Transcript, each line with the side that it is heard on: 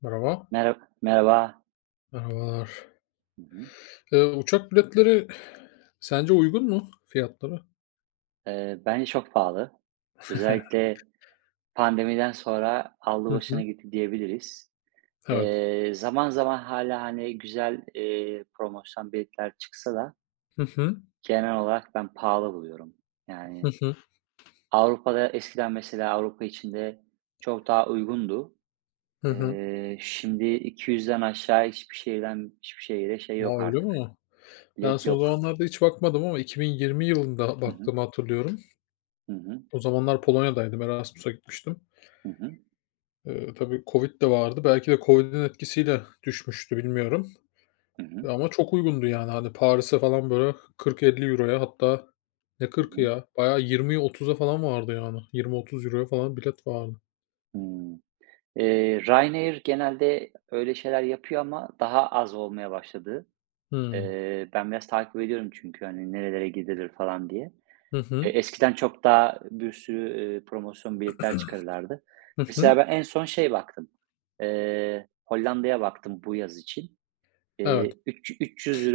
left: Merhaba.
right: Merhaba.
left: Merhabalar.
right: Hı hı.
left: Uçak biletleri sence uygun mu fiyatları?
right: Bence çok pahalı. Özellikle pandemiden sonra aldı
left: Hı
right: başını
left: hı.
right: gitti diyebiliriz.
left: Evet.
right: Zaman zaman hala hani, güzel, promosyon biletler çıksa da
left: Hı hı.
right: genel olarak ben pahalı buluyorum.
left: Hı
right: Yani
left: hı.
right: Avrupa'da eskiden mesela Avrupa içinde çok daha uygundu.
left: Hı hı.
right: Şimdi 200'den aşağı hiçbir şehirden hiçbir şehire şey
left: A,
right: yok
left: öyle
right: artık,
left: mi? Ben
right: bilet
left: son
right: yok.
left: zamanlarda hiç bakmadım ama 2020 yılında
right: Hı hı.
left: baktığımı hatırlıyorum.
right: Hı hı.
left: O zamanlar Polonya'daydım, Erasmus'a gitmiştim.
right: Hı hı.
left: Tabii COVID de vardı. Belki de COVID'in etkisiyle düşmüştü bilmiyorum.
right: Hı hı.
left: Ama çok uygundu yani. Hani Paris'e falan böyle 40-50 euroya hatta ne
right: Hı
left: 40'ı
right: hı.
left: ya? Bayağı 20'ye 30'a falan vardı yani. 20-30 euroya falan bilet vardı.
right: Hıı. Ryanair genelde öyle şeyler yapıyor ama daha az olmaya başladı.
left: Hımm.
right: Ben biraz takip ediyorum çünkü, hani, nerelere gidilir falan diye.
left: Hı hı.
right: Eskiden çok daha bir sürü, promosyon biletler çıkarırlardı.
left: Hı
right: Mesela
left: hı.
right: ben en son şey baktım, Hollanda'ya baktım bu yaz için.
left: Evet.
right: Üç €300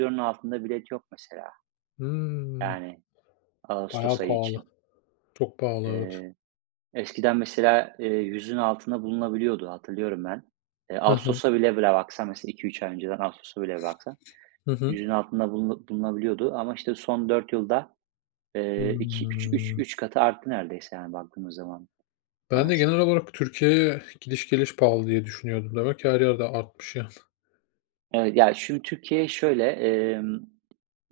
right: euro'nun altında bilet yok mesela,
left: Hımm.
right: yani, ağustos
left: Bayağı
right: ayı
left: pahalı.
right: için.
left: Çok pahalı, evet.
right: Eskiden mesela, 100'ün altında bulunabiliyordu, hatırlıyorum ben.
left: Hı hı.
right: Ağustos'a bile bile baksan mesela 2 3 ay önceden Ağustos'a bile baksan
left: Hı hı.
right: yüzün altında bulunabiliyordu ama işte son 4 yılda, eee, 2 üç üç
left: Hımm.
right: 3 katı arttı neredeyse yani baktığımız zaman
left: Ben de
right: maalesef.
left: genel olarak Türkiye'ye gidiş geliş pahalı diye düşünüyordum. Demek ki her yerde artmış yani.
right: Evet, ya, şimdi Türkiye şöyle,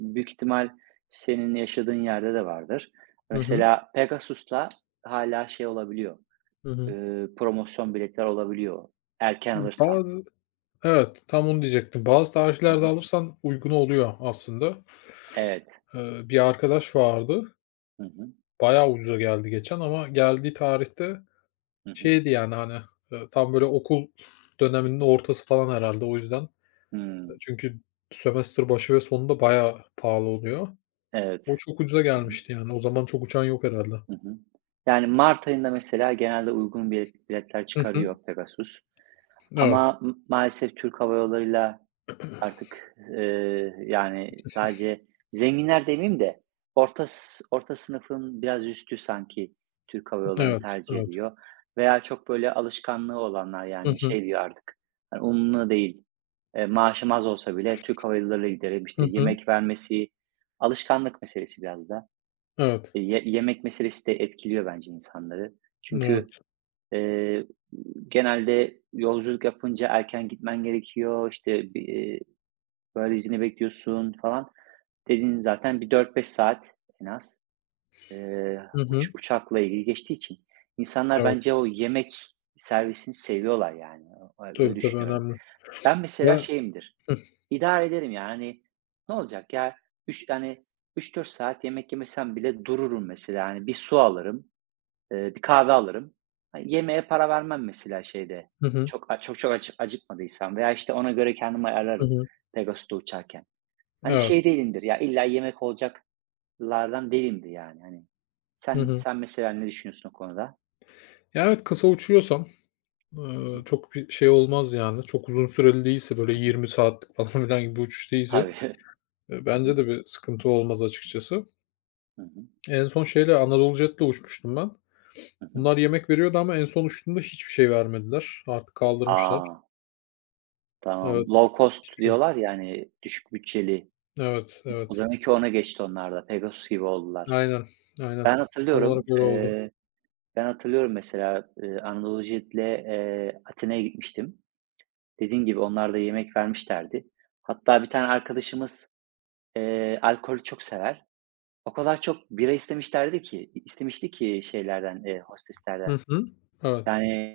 right: büyük ihtimal senin yaşadığın yerde de vardır.
left: Hı hı.
right: Mesela Pegasus'la hala şey olabiliyor,
left: Hı hı.
right: promosyon biletler olabiliyor erken alırsam.
left: Bazı evet, tam onu diyecektim. Bazı
right: Hı
left: tarihlerde
right: hı.
left: alırsan uygun oluyor aslında.
right: Evet.
left: Bir arkadaş vardı,
right: Hı hı.
left: bayağı ucuza geldi geçen ama geldiği tarihte
right: Hı hı.
left: şeydi yani, hani, tam böyle okul döneminin ortası falan herhâlde o yüzden.
right: Hımm.
left: Çünkü semester başı ve sonunda bayağı pahalı oluyor. O
right: Evet.
left: çok ucuza
right: Hı hı.
left: gelmişti yani. O zaman çok uçan yok herhâlde.
right: Hı hı. Yani mart ayında mesela genelde uygun biletler
left: Hı hı.
right: çıkarıyor Pegasus
left: Evet,
right: ama maalesef Türk Hava Yolları'yla artık, yani sadece zenginler demeyeyim de orta sınıfın biraz üstü sanki Türk Hava Yolları'nı
left: evet,
right: tercih
left: evet.
right: ediyor veya çok böyle alışkanlığı olanlar
left: Hı
right: yani
left: hı.
right: şey diyor artık, hani, umurumda değil, maaşım az olsa bile Türk Hava Yolları'yla giderim, işte,
left: Hı hı.
right: yemek vermesi, alışkanlık meselesi biraz da.
left: Evet,
right: Ye Yemek meselesi de etkiliyor bence insanları. Çünkü,
left: evet.
right: eee, genelde yolculuk yapınca erken gitmen gerekiyor. İşte bir, valizini bekliyorsun falan. Dediğin zaten bir 4 5 saat en az, eee,
left: Hı
right: uç
left: hı.
right: uçakla ilgili geçtiği için insanlar
left: Evet.
right: bence o yemek servisini seviyorlar yani. O öyle
left: Tabii, tabii
right: düşünüyorum.
left: önemli
right: Ben mesela
left: ve.
right: şeyimdir.
left: Hıh.
right: İdare ederim yani, hani, ne olacak ya, hani, 3-4 saat yemek yemesem bile dururum mesela. Yani bir su alırım. Bir kahve alırım. Ha, yemeğe para vermem mesela şeyde.
left: Hı hı.
right: Çok a çok çok acıkmadıysam veya, işte, ona göre kendimi
left: Hı
right: ayarlarım
left: hı.
right: Pegasus'ta uçarken. Hani
left: Evet.
right: şey değilimdir ya, illa yemek olacaklardan değilimdir yani. Hani
left: Hı hı.
right: sen mesela ne düşünüyorsun o konuda?
left: Ya, evet, kısa uçuyorsam,
right: Hı hı.
left: çok bir şey olmaz yani. Çok uzun süreli değilse, böyle
right: Hı hı.
left: 20 saatlik falan filan gibi bir uçuş değilse,
right: Tabii. Hı hı.
left: bence de bir sıkıntı olmaz açıkçası.
right: Hı hı.
left: En son şeyle Anadolu Jet'le uçmuştum ben.
right: Hı hı.
left: Bunlar yemek veriyordu ama en son uçtuğumda hiçbir şey vermediler. Artık kaldırmışlar.
right: A! Tamam.
left: Evet.
right: Low
left: Hiçbir
right: cost
left: şey
right: diyorlar
left: yok.
right: yani düşük bütçeli.
left: Evet,
right: O
left: evet.
right: demek ki ona geçti onlar da. Pegasus gibi oldular.
left: Aynen, aynen.
right: Ben
left: Tam olarak
right: hatırlıyorum,
left: öyle oldu.
right: eee Ben hatırlıyorum mesela, Anadolu Jet'le, Atina'ya gitmiştim. Dediğin gibi onlar da yemek vermişlerdi. Hatta bir tane arkadaşımız, alkolü çok sever. O kadar çok bira istemişlerdi ki istemişti ki şeylerden, hosteslerden.
left: Hı hı. Evet.
right: Yani,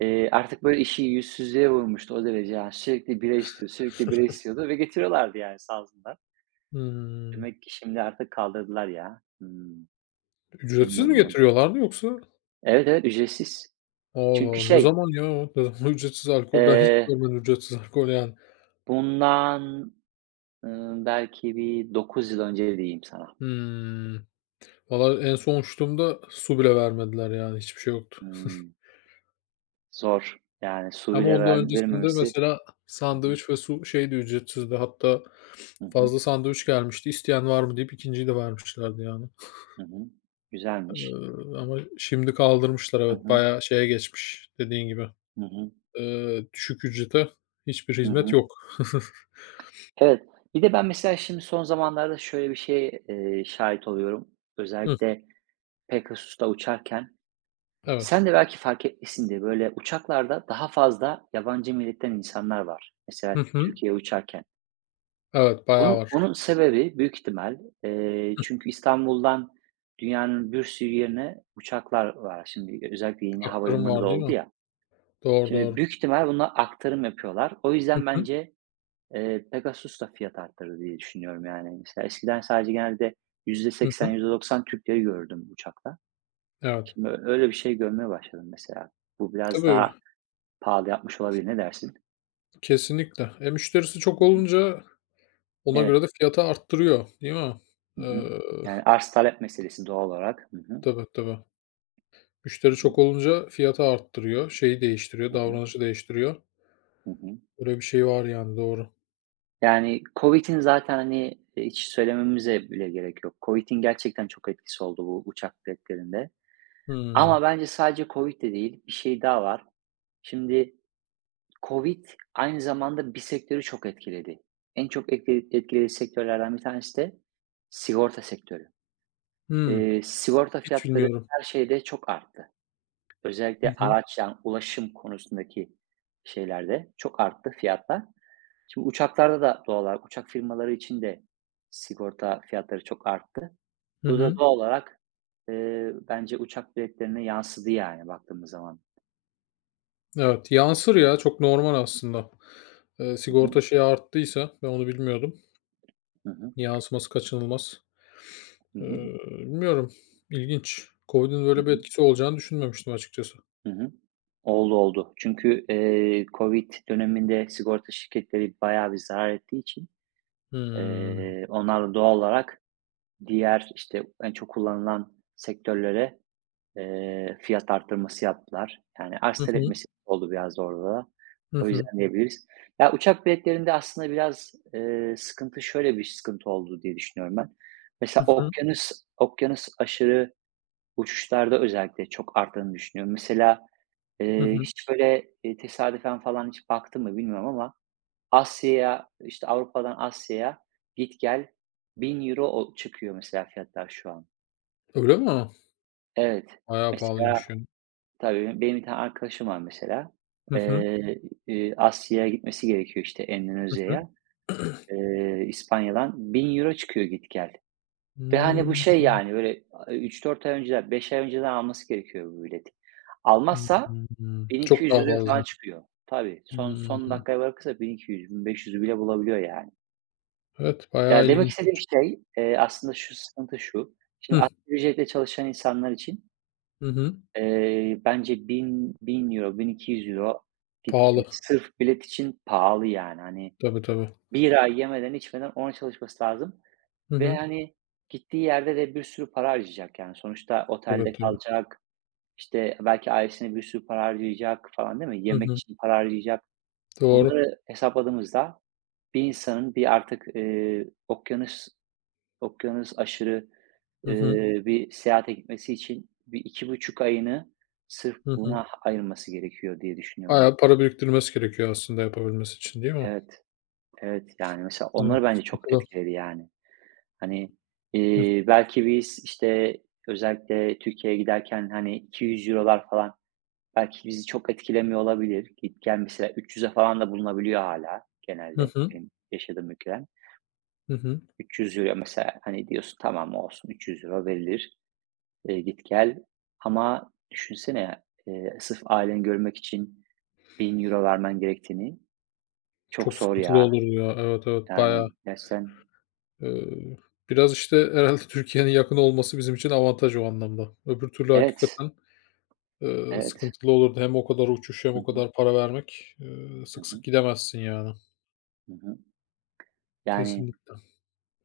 right: artık böyle işi yüzsüzlüğe vurmuştu o derece. Yani sürekli bira istiyor, sürekli bira istiyordu ve getiriyorlardı yani sağ olsunlar.
left: Hımm.
right: Demek ki şimdi artık kaldırdılar ya. Hımm,
left: Ücretsiz mi
right: bilmiyordum bunu.
left: getiriyorlardı yoksa?
right: Evet, evet, ücretsiz.
left: Allah
right: Çünkü
left: Allah, ne
right: şey,
left: zaman ya o? Ne zaman ücretsiz alkol? Ben hiç
right: eee,
left: görmedim ücretsiz alkol yani.
right: bundan belki bir 9 yıl önce diyeyim sana.
left: Hımm. Valla en son uçtuğumda su bile vermediler yani hiçbir şey yoktu.
right: Imm, Zor. Yani, su
left: Ama
right: bile
left: ondan öncesinde
right: verilmemesi.
left: mesela
right: Hı hı.
left: sandviç ve su şeydi, ücretsizdi. Hatta
right: Hı hı.
left: fazla sandviç gelmişti. "İsteyen var mı?" deyip ikinciyi de vermişlerdi yani.
right: Hı hı. Güzelmiş.
left: Ama şimdi kaldırmışlar
right: Hı
left: evet,
right: hı.
left: bayağı şeye geçmiş dediğin gibi.
right: Hı hı.
left: Düşük ücrete hiçbir
right: Hı
left: hizmet
right: hı.
left: yok.
right: Evet. Bir de ben mesela şimdi son zamanlarda şöyle bir şeye, şahit oluyorum.
left: Hıh,
right: Özellikle Pegasus'ta uçarken,
left: evet.
right: sen de belki fark etmişsindir, böyle uçaklarda daha fazla yabancı milletten insanlar var. Mesela
left: Hı hı.
right: Türkiye'ye uçarken.
left: Evet, bayağı
right: Onun
left: var.
right: bunun sebebi büyük ihtimal,
left: Hıh,
right: çünkü İstanbul'dan dünyanın bir sürü yerine uçaklar var şimdi. Özellikle yeni
left: aktarım
right: havalimanı da
left: var değil
right: oldu
left: mi?
right: ya.
left: Doğru,
right: Şimdi
left: doğru.
right: büyük ihtimal buna aktarım yapıyorlar. O
left: Hı
right: yüzden
left: hı.
right: bence, Pegasus da fiyat arttırdı diye düşünüyorum yani. Mesela eskiden sadece genelde yüzde
left: Hı hı.
right: seksen yüzde doksan Türkleri gördüm uçakta.
left: Evet.
right: Şimdi öyle bir şey görmeye başladım mesela. Bu biraz
left: Tabii,
right: daha pahalı yapmış olabilir. Ne dersin?
left: kesinlikle. E, müşterisi çok
right: Hı hı.
left: olunca ona
right: Evet.
left: göre de fiyatı arttırıyor, değil mi?
right: Hı hı.
left: Iıı,
right: Yani arz talep meselesi doğal olarak. Hı hı.
left: tabii, tabii.
right: Hı
left: Müşteri
right: hı.
left: çok olunca fiyatı arttırıyor, şeyi değiştiriyor,
right: Hı hı.
left: davranışı değiştiriyor.
right: Hı hı.
left: Böyle bir şey var yani, doğru.
right: Yani, COVID'in zaten, hani, hiç söylememize bile gerek yok. COVID'in gerçekten çok etkisi oldu bu uçak biletlerinde.
left: Hımm.
right: Ama bence sadece COVID de değil, bir şey daha var. Şimdi COVID aynı zamanda bir sektörü çok etkiledi. En çok etkilediği sektörlerden bir tanesi de sigorta sektörü.
left: Hımm.
right: Sigorta
left: Hiç
right: fiyatları
left: bilmiyorum.
right: her şeyde çok arttı.
left: Hı
right: Özellikle
left: hı.
right: araç, yani, ulaşım konusundaki şeylerde çok arttı fiyatlar. Şimdi uçaklarda da doğal olarak uçak firmaları için de sigorta fiyatları çok arttı.
left: Hı
right: Bu da
left: hı.
right: doğal olarak, bence uçak biletlerine yansıdı, yani, baktığımız zaman.
left: Evet, yansır ya, çok normal aslında.
right: Hı hı.
left: Sigorta şeyi arttıysa ben onu bilmiyordum.
right: Hı hı.
left: Yansıması kaçınılmaz.
right: Hı hı.
left: Bilmiyorum, ilginç. COVID'in
right: Hı
left: böyle bir
right: hı.
left: etkisi olacağını düşünmemiştim açıkçası.
right: Hı hı. Oldu, oldu. Çünkü, COVID döneminde sigorta şirketleri bayağı bir zarar ettiği için,
left: Hımm.
right: onlar da doğal olarak diğer, işte, en çok kullanılan sektörlere fiyat artırması yaptılar. Yani arz
left: Hı
right: talep
left: hı.
right: meselesi oldu biraz da orada da.
left: Hı
right: O
left: hı.
right: yüzden diyebiliriz. Ya, uçak biletlerinde aslında biraz, sıkıntı şöyle bir sıkıntı oldu diye düşünüyorum ben.
left: Hı
right: Mesela
left: hı.
right: okyanus aşırı uçuşlarda özellikle çok arttığını düşünüyorum. Mesela,
left: Hı hı.
right: hiç böyle, tesadüfen falan hiç baktım mı bilmiyorum ama Asya'ya, işte, Avrupa'dan Asya'ya git gel €1000 o çıkıyor mesela fiyatlar şu an.
left: Öyle mi?
right: Evet.
left: Bayağı
right: Mesela
left: pahalıymış yani.
right: Tabii, benim bir tane arkadaşım var mesela.
left: Hı
right: Hı
left: hı.
right: Eee, Asya'ya gitmesi gerekiyor, işte,
left: Hı hı.
right: Endonezya'ya. İspanya'dan 1000 euro çıkıyor git gel ve, hani, bu
left: Hımm.
right: şey, yani, böyle, 3-4 ay önceden, 5 ay önceden alması gerekiyor bu bileti.
left: Hı
right: Almazsa
left: hı. Çok daha
right: ₺1.200 falan
left: fazla.
right: çıkıyor. Tabii, son
left: Hımm.
right: dakikaya bırakırsa 1.200, 1.500 bile bulabiliyor, yani.
left: Evet, bayağı
right: Ya, demek
left: ilginç.
right: istediğim şey, aslında şu: Şimdi
left: Hı.
right: asgari ücretle çalışan insanlar için
left: Hı hı.
right: Bence 1000 €1000 €1.200 gitti.
left: Pahalı.
right: Sırf bilet için pahalı yani. Hani
left: Tabii, tabii.
right: bir ay yemeden içmeden ona çalışması lazım
left: Hı
right: ve
left: hı.
right: hani gittiği yerde de bir sürü para harcayacak yani. Sonuçta
left: Evet,
right: otelde
left: tabii.
right: kalacak, işte belki ailesine bir sürü para harcayacak falan değil mi?
left: Hı
right: Yemek
left: hı.
right: için para harcayacak.
left: Doğru.
right: Bunları hesapladığımızda bir insanın artık, okyanus aşırı, Hı
left: Hı hı.
right: bir seyahate gitmesi için bir 2,5 ayını sırf
left: Hı hı.
right: buna ayırması gerekiyor diye düşünüyorum ben.
left: Bayağı para biriktirmesi gerekiyor aslında yapabilmesi için, değil mi?
right: Evet, evet, yani, mesela onlar
left: Evet,
right: bence çok
left: sıkıntılı.
right: etkiledi, yani. Hani,
left: Hı
right: belki biz, işte, özellikle Türkiye'ye giderken, hani, 200 eurolar falan belki bizi çok etkilemiyor olabilir. Git gel mesela 300'e falan da bulunabiliyor hala
left: hı.
right: genelde
left: Hı.
right: benim yaşadığım ülkeden.
left: Hı hı.
right: 300 euro mesela, hani, diyorsun tamam olsun 300 euro verilir. Git gel ama düşünsene, sırf aileni görmek için 1000 euro vermen gerektiğini. Çok
left: Çok
right: zor
left: sıkıntılı
right: ya.
left: olur ya. Evet, evet, bayağı,
right: Yani gerçekten.
left: eee, biraz, işte, herhâlde Türkiye'nin yakın olması bizim için avantaj o anlamda. Öbür türlü
right: Evet,
left: hakikaten,
right: evet.
left: sıkıntılı olurdu. Hem o kadar uçuş hem
right: Hı
left: o
right: hı.
left: kadar para vermek,
right: Hı
left: sık sık
right: hı.
left: gidemezsin yani.
right: Hı hı. Yani
left: Kesinlikle.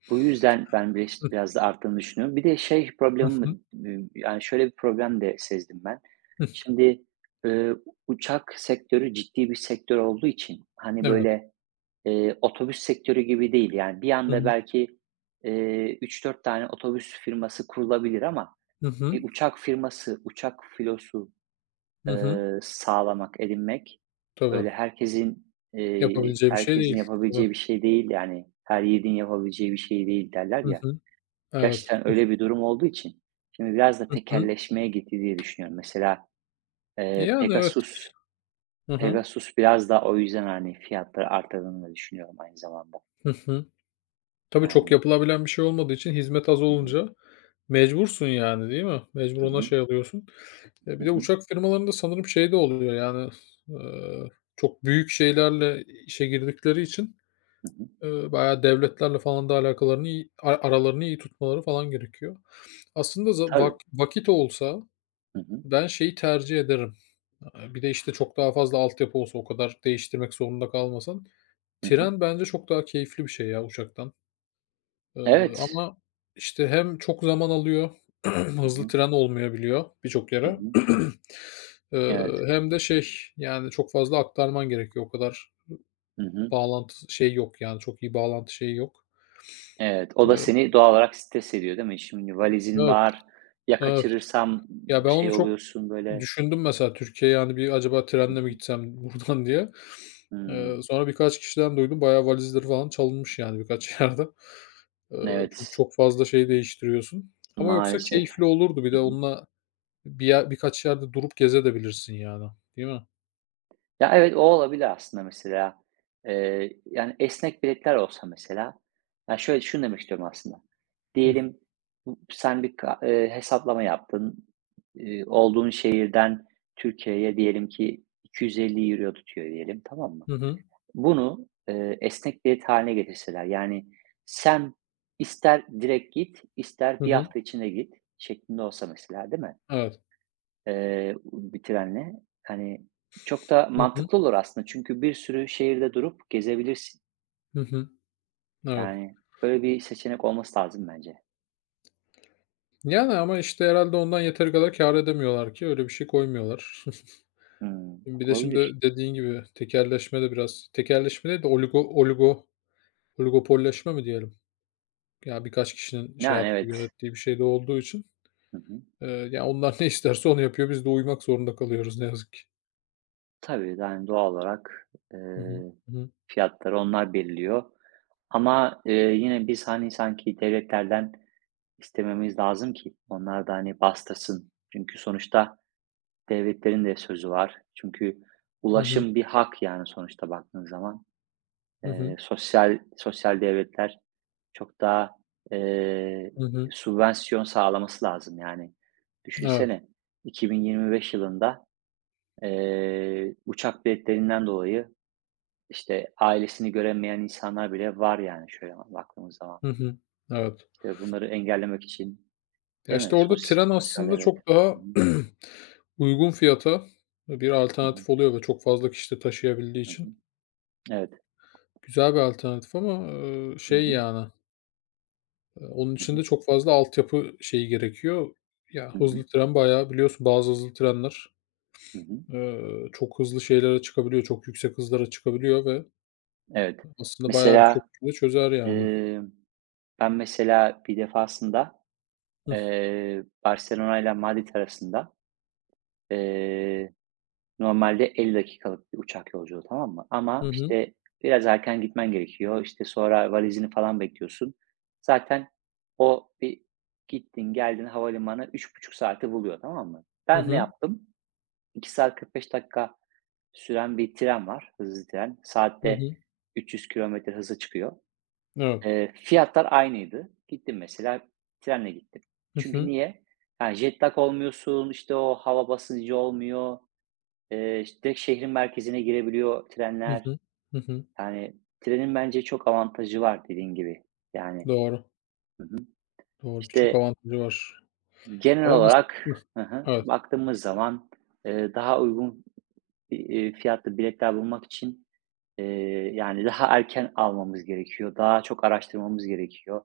right: bu yüzden ben bile
left: Hı.
right: işte biraz da arttığını düşünüyorum. Bir de şey
left: Hı
right: problemi
left: hı.
right: mi yani şöyle bir problem de sezdim ben.
left: Hıh.
right: Şimdi, eee, uçak sektörü ciddi bir sektör olduğu için, hani,
left: Evet.
right: böyle, otobüs sektörü gibi değil. Yani, bir
left: Hı
right: anda
left: hı.
right: belki, 3-4 tane otobüs firması kurulabilir ama
left: Hı hı.
right: bir uçak firması, uçak filosu,
left: Hı hı.
right: sağlamak, edinmek
left: Tabii.
right: öyle
left: Yapabileceği bir şey
right: herkesin
left: değil. Tabii.
right: yapabileceği bir şey değil, yani, her yiğidin yapabileceği bir şey değil derler
left: Hı
right: ya.
left: hı. Evet.
right: Gerçekten öyle bir durum olduğu için şimdi biraz da
left: Hı hı.
right: tekelleşmeye gitti diye düşünüyorum. Mesela, eee,
left: Yani, evet.
right: Pegasus
left: Hı hı.
right: Pegasus biraz daha o yüzden, hani, fiyatları arttırdığını da düşünüyorum aynı zamanda.
left: Hı hı. Tabii çok
right: Yani,
left: yapılabilen bir şey olmadığı için hizmet az
right: hı.
left: olunca mecbursun yani, değil mi? Mecbur
right: Hı
left: ona
right: hı.
left: şey alıyorsun. Ya,
right: Hı
left: bir de
right: hı.
left: uçak firmalarında sanırım şey de oluyor yani, eee, çok büyük şeylerle işe girdikleri için,
right: Hı hı.
left: bayağı devletlerle falan da alakalarını iyi aralarını iyi tutmaları falan gerekiyor. Aslında za vak
right: Tabii.
left: vakit olsa
right: Hı hı.
left: ben şeyi tercih ederim. Bir de, işte, çok daha fazla altyapı olsa o kadar değiştirmek zorunda kalmasan.
right: Hı hı.
left: Tren bence çok daha keyifli bir şey ya uçaktan.
right: Evet.
left: Ama, işte, hem çok zaman alıyor,
right: Hı
left: hızlı
right: hı.
left: tren olmayabiliyor birçok
right: Hı
left: yere.
right: hı. Evet.
left: Hem de şey, yani, çok fazla aktarman gerekiyor. O kadar
right: Hı hı.
left: bağlantı şey yok, yani, çok iyi bağlantı şeyi yok.
right: Evet, o da
left: Eee
right: seni doğal olarak stres ediyor, değil mi? Şimdi valizin
left: Evet,
right: var, ya
left: evet.
right: kaçırırsam
left: Ya, ben onu
right: şey
left: çok
right: oluyorsun böyle.
left: düşündüm mesela Türkiye'ye, yani bir acaba
right: Hı
left: trenle mi
right: hı.
left: gitsem buradan diye.
right: Hımm.
left: Sonra birkaç kişiden duydum. Bayağı valizleri falan çalınmış yani birkaç yerde. Çünkü
right: Evet,
left: çok fazla şey değiştiriyorsun. Ama yoksa
right: maalesef.
left: keyifli olurdu. Bir de
right: Hı hı.
left: onunla bir yer birkaç yerde durup gezebilirsin yani, değil mi?
right: Ya, evet, o olabilir aslında mesela. Yani, esnek biletler olsa mesela, ya, şöyle, şunu demek istiyorum aslında.
left: Hıh.
right: Diyelim, bu sen bir ka hesaplama yaptın. Olduğun şehirden Türkiye'ye diyelim ki 250 Euro tutuyor diyelim, tamam mı?
left: Hı hı.
right: Bunu, esnek bilet haline getirseler, yani, sen ister direkt git, ister
left: Hı
right: bir
left: hı.
right: hafta içinde git şeklinde olsa mesela, değil mi?
left: Evet.
right: Bir trenle. Hani, çok da
left: Hı hı.
right: mantıklı olur aslında çünkü bir sürü şehirde durup gezebilirsin.
left: Hı hı. Evet.
right: Yani, böyle bir seçenek olması lazım bence.
left: Yani ama işte herhalde ondan yeteri kadar kâr edemiyorlar ki öyle bir şey koymuyorlar.
right: Hımm,
left: Bir de şimdi
right: olabilir.
left: dediğin gibi tekelleşme de biraz tekelleşme değil de oligopolleşme mi diyelim? Ya, birkaç kişinin şey
right: Yani,
left: yaptığı,
right: evet.
left: yönettiği bir şey de olduğu için,
right: Hı hı.
left: ya, onlar ne isterse onu yapıyor, biz de uymak zorunda kalıyoruz ne yazık ki.
right: Tabii, yani, doğal olarak,
left: Hı hı. Hı hı.
right: fiyatları onlar belirliyor ama, yine biz, hani, sanki devletlerden istememiz lazım ki onlar da, hani, bastırsın. Çünkü sonuçta devletlerin de sözü var. Çünkü
left: Hı hı.
right: ulaşım bir hak, yani, sonuçta baktığın zaman.
left: Hı hı.
right: Sosyal devletler çok daha, eee,
left: Hı hı.
right: sübvansiyon sağlaması lazım yani.
left: Evet.
right: Düşünsene 2025 yılında, uçak biletlerinden dolayı, işte, ailesini göremeyen insanlar bile var yani şöyle baktığımız zaman.
left: Hı hı. Evet.
right: İşte, bunları engellemek için,
left: Ya,
right: değil mi?
left: işte, orada tren
right: Sosyal
left: aslında
right: devlet.
left: çok
right: Hı hı.
left: daha uygun fiyata bir
right: Hı hı.
left: alternatif oluyor ve çok fazla kişi de taşıyabildiği
right: Hı hı.
left: için
right: Evet.
left: güzel bir alternatif ama,
right: Hı
left: şey,
right: hı.
left: yani, onun
right: Hı
left: için
right: hı.
left: de çok fazla altyapı şeyi gerekiyor. Ya,
right: Hı hı.
left: hızlı tren bayağı biliyorsun bazı hızlı trenler
right: Hı hı.
left: Çok hızlı şeylere çıkabiliyor, çok yüksek hızlara çıkabiliyor ve
right: Evet.
left: aslında bayağı birçok
right: Mesela,
left: şeyi çözer yani.
right: emm, ben mesela bir defasında
left: Hıh.
right: Barcelona ile Madrid arasında, eee, normalde 50 dakikalık bir uçak yolculuğu, tamam mı? Ama,
left: Hı hı.
right: işte, biraz erken gitmen gerekiyor. İşte, sonra valizini falan bekliyorsun. Zaten o bir gittin, geldin havalimanı 3,5 saati buluyor, tamam mı?
left: Hı
right: Ben ne
left: hı.
right: yaptım? 2 saat 45 dakika süren bir tren var, hızlı tren.
left: Hı
right: Saatte
left: hı.
right: 300 kilometre hıza çıkıyor.
left: Evet.
right: Fiyatlar aynıydı. Gittim mesela, trenle gittim.
left: Hı
right: Çünkü
left: hı.
right: niye? Yani jet lag olmuyorsun, işte, o hava basıncı olmuyor. Ş Direkt şehrin merkezine girebiliyor
left: Hı
right: trenler.
left: hı. Hı hı.
right: Yani trenin bence çok avantajı var dediğin gibi. Yani.
left: Doğru.
right: Hı hı.
left: Doğru. Birçok
right: İşte,
left: avantajı var.
right: genel
left: Ama mesela
right: olarak.
left: hıh.
right: Hı hı.
left: Evet.
right: Baktığımız zaman, daha uygun, fiyatlı biletler bulmak için, yani daha erken almamız gerekiyor. Daha çok araştırmamız gerekiyor.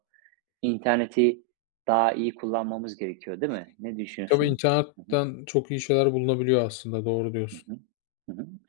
right: İnterneti daha iyi kullanmamız gerekiyor, değil mi? Ne
left: Tabii
right: düşünüyorsun? Hı hı.
left: internetten çok iyi şeyler bulunabiliyor aslında, doğru
right: Hı
left: diyorsun.
right: hı. Hı hı.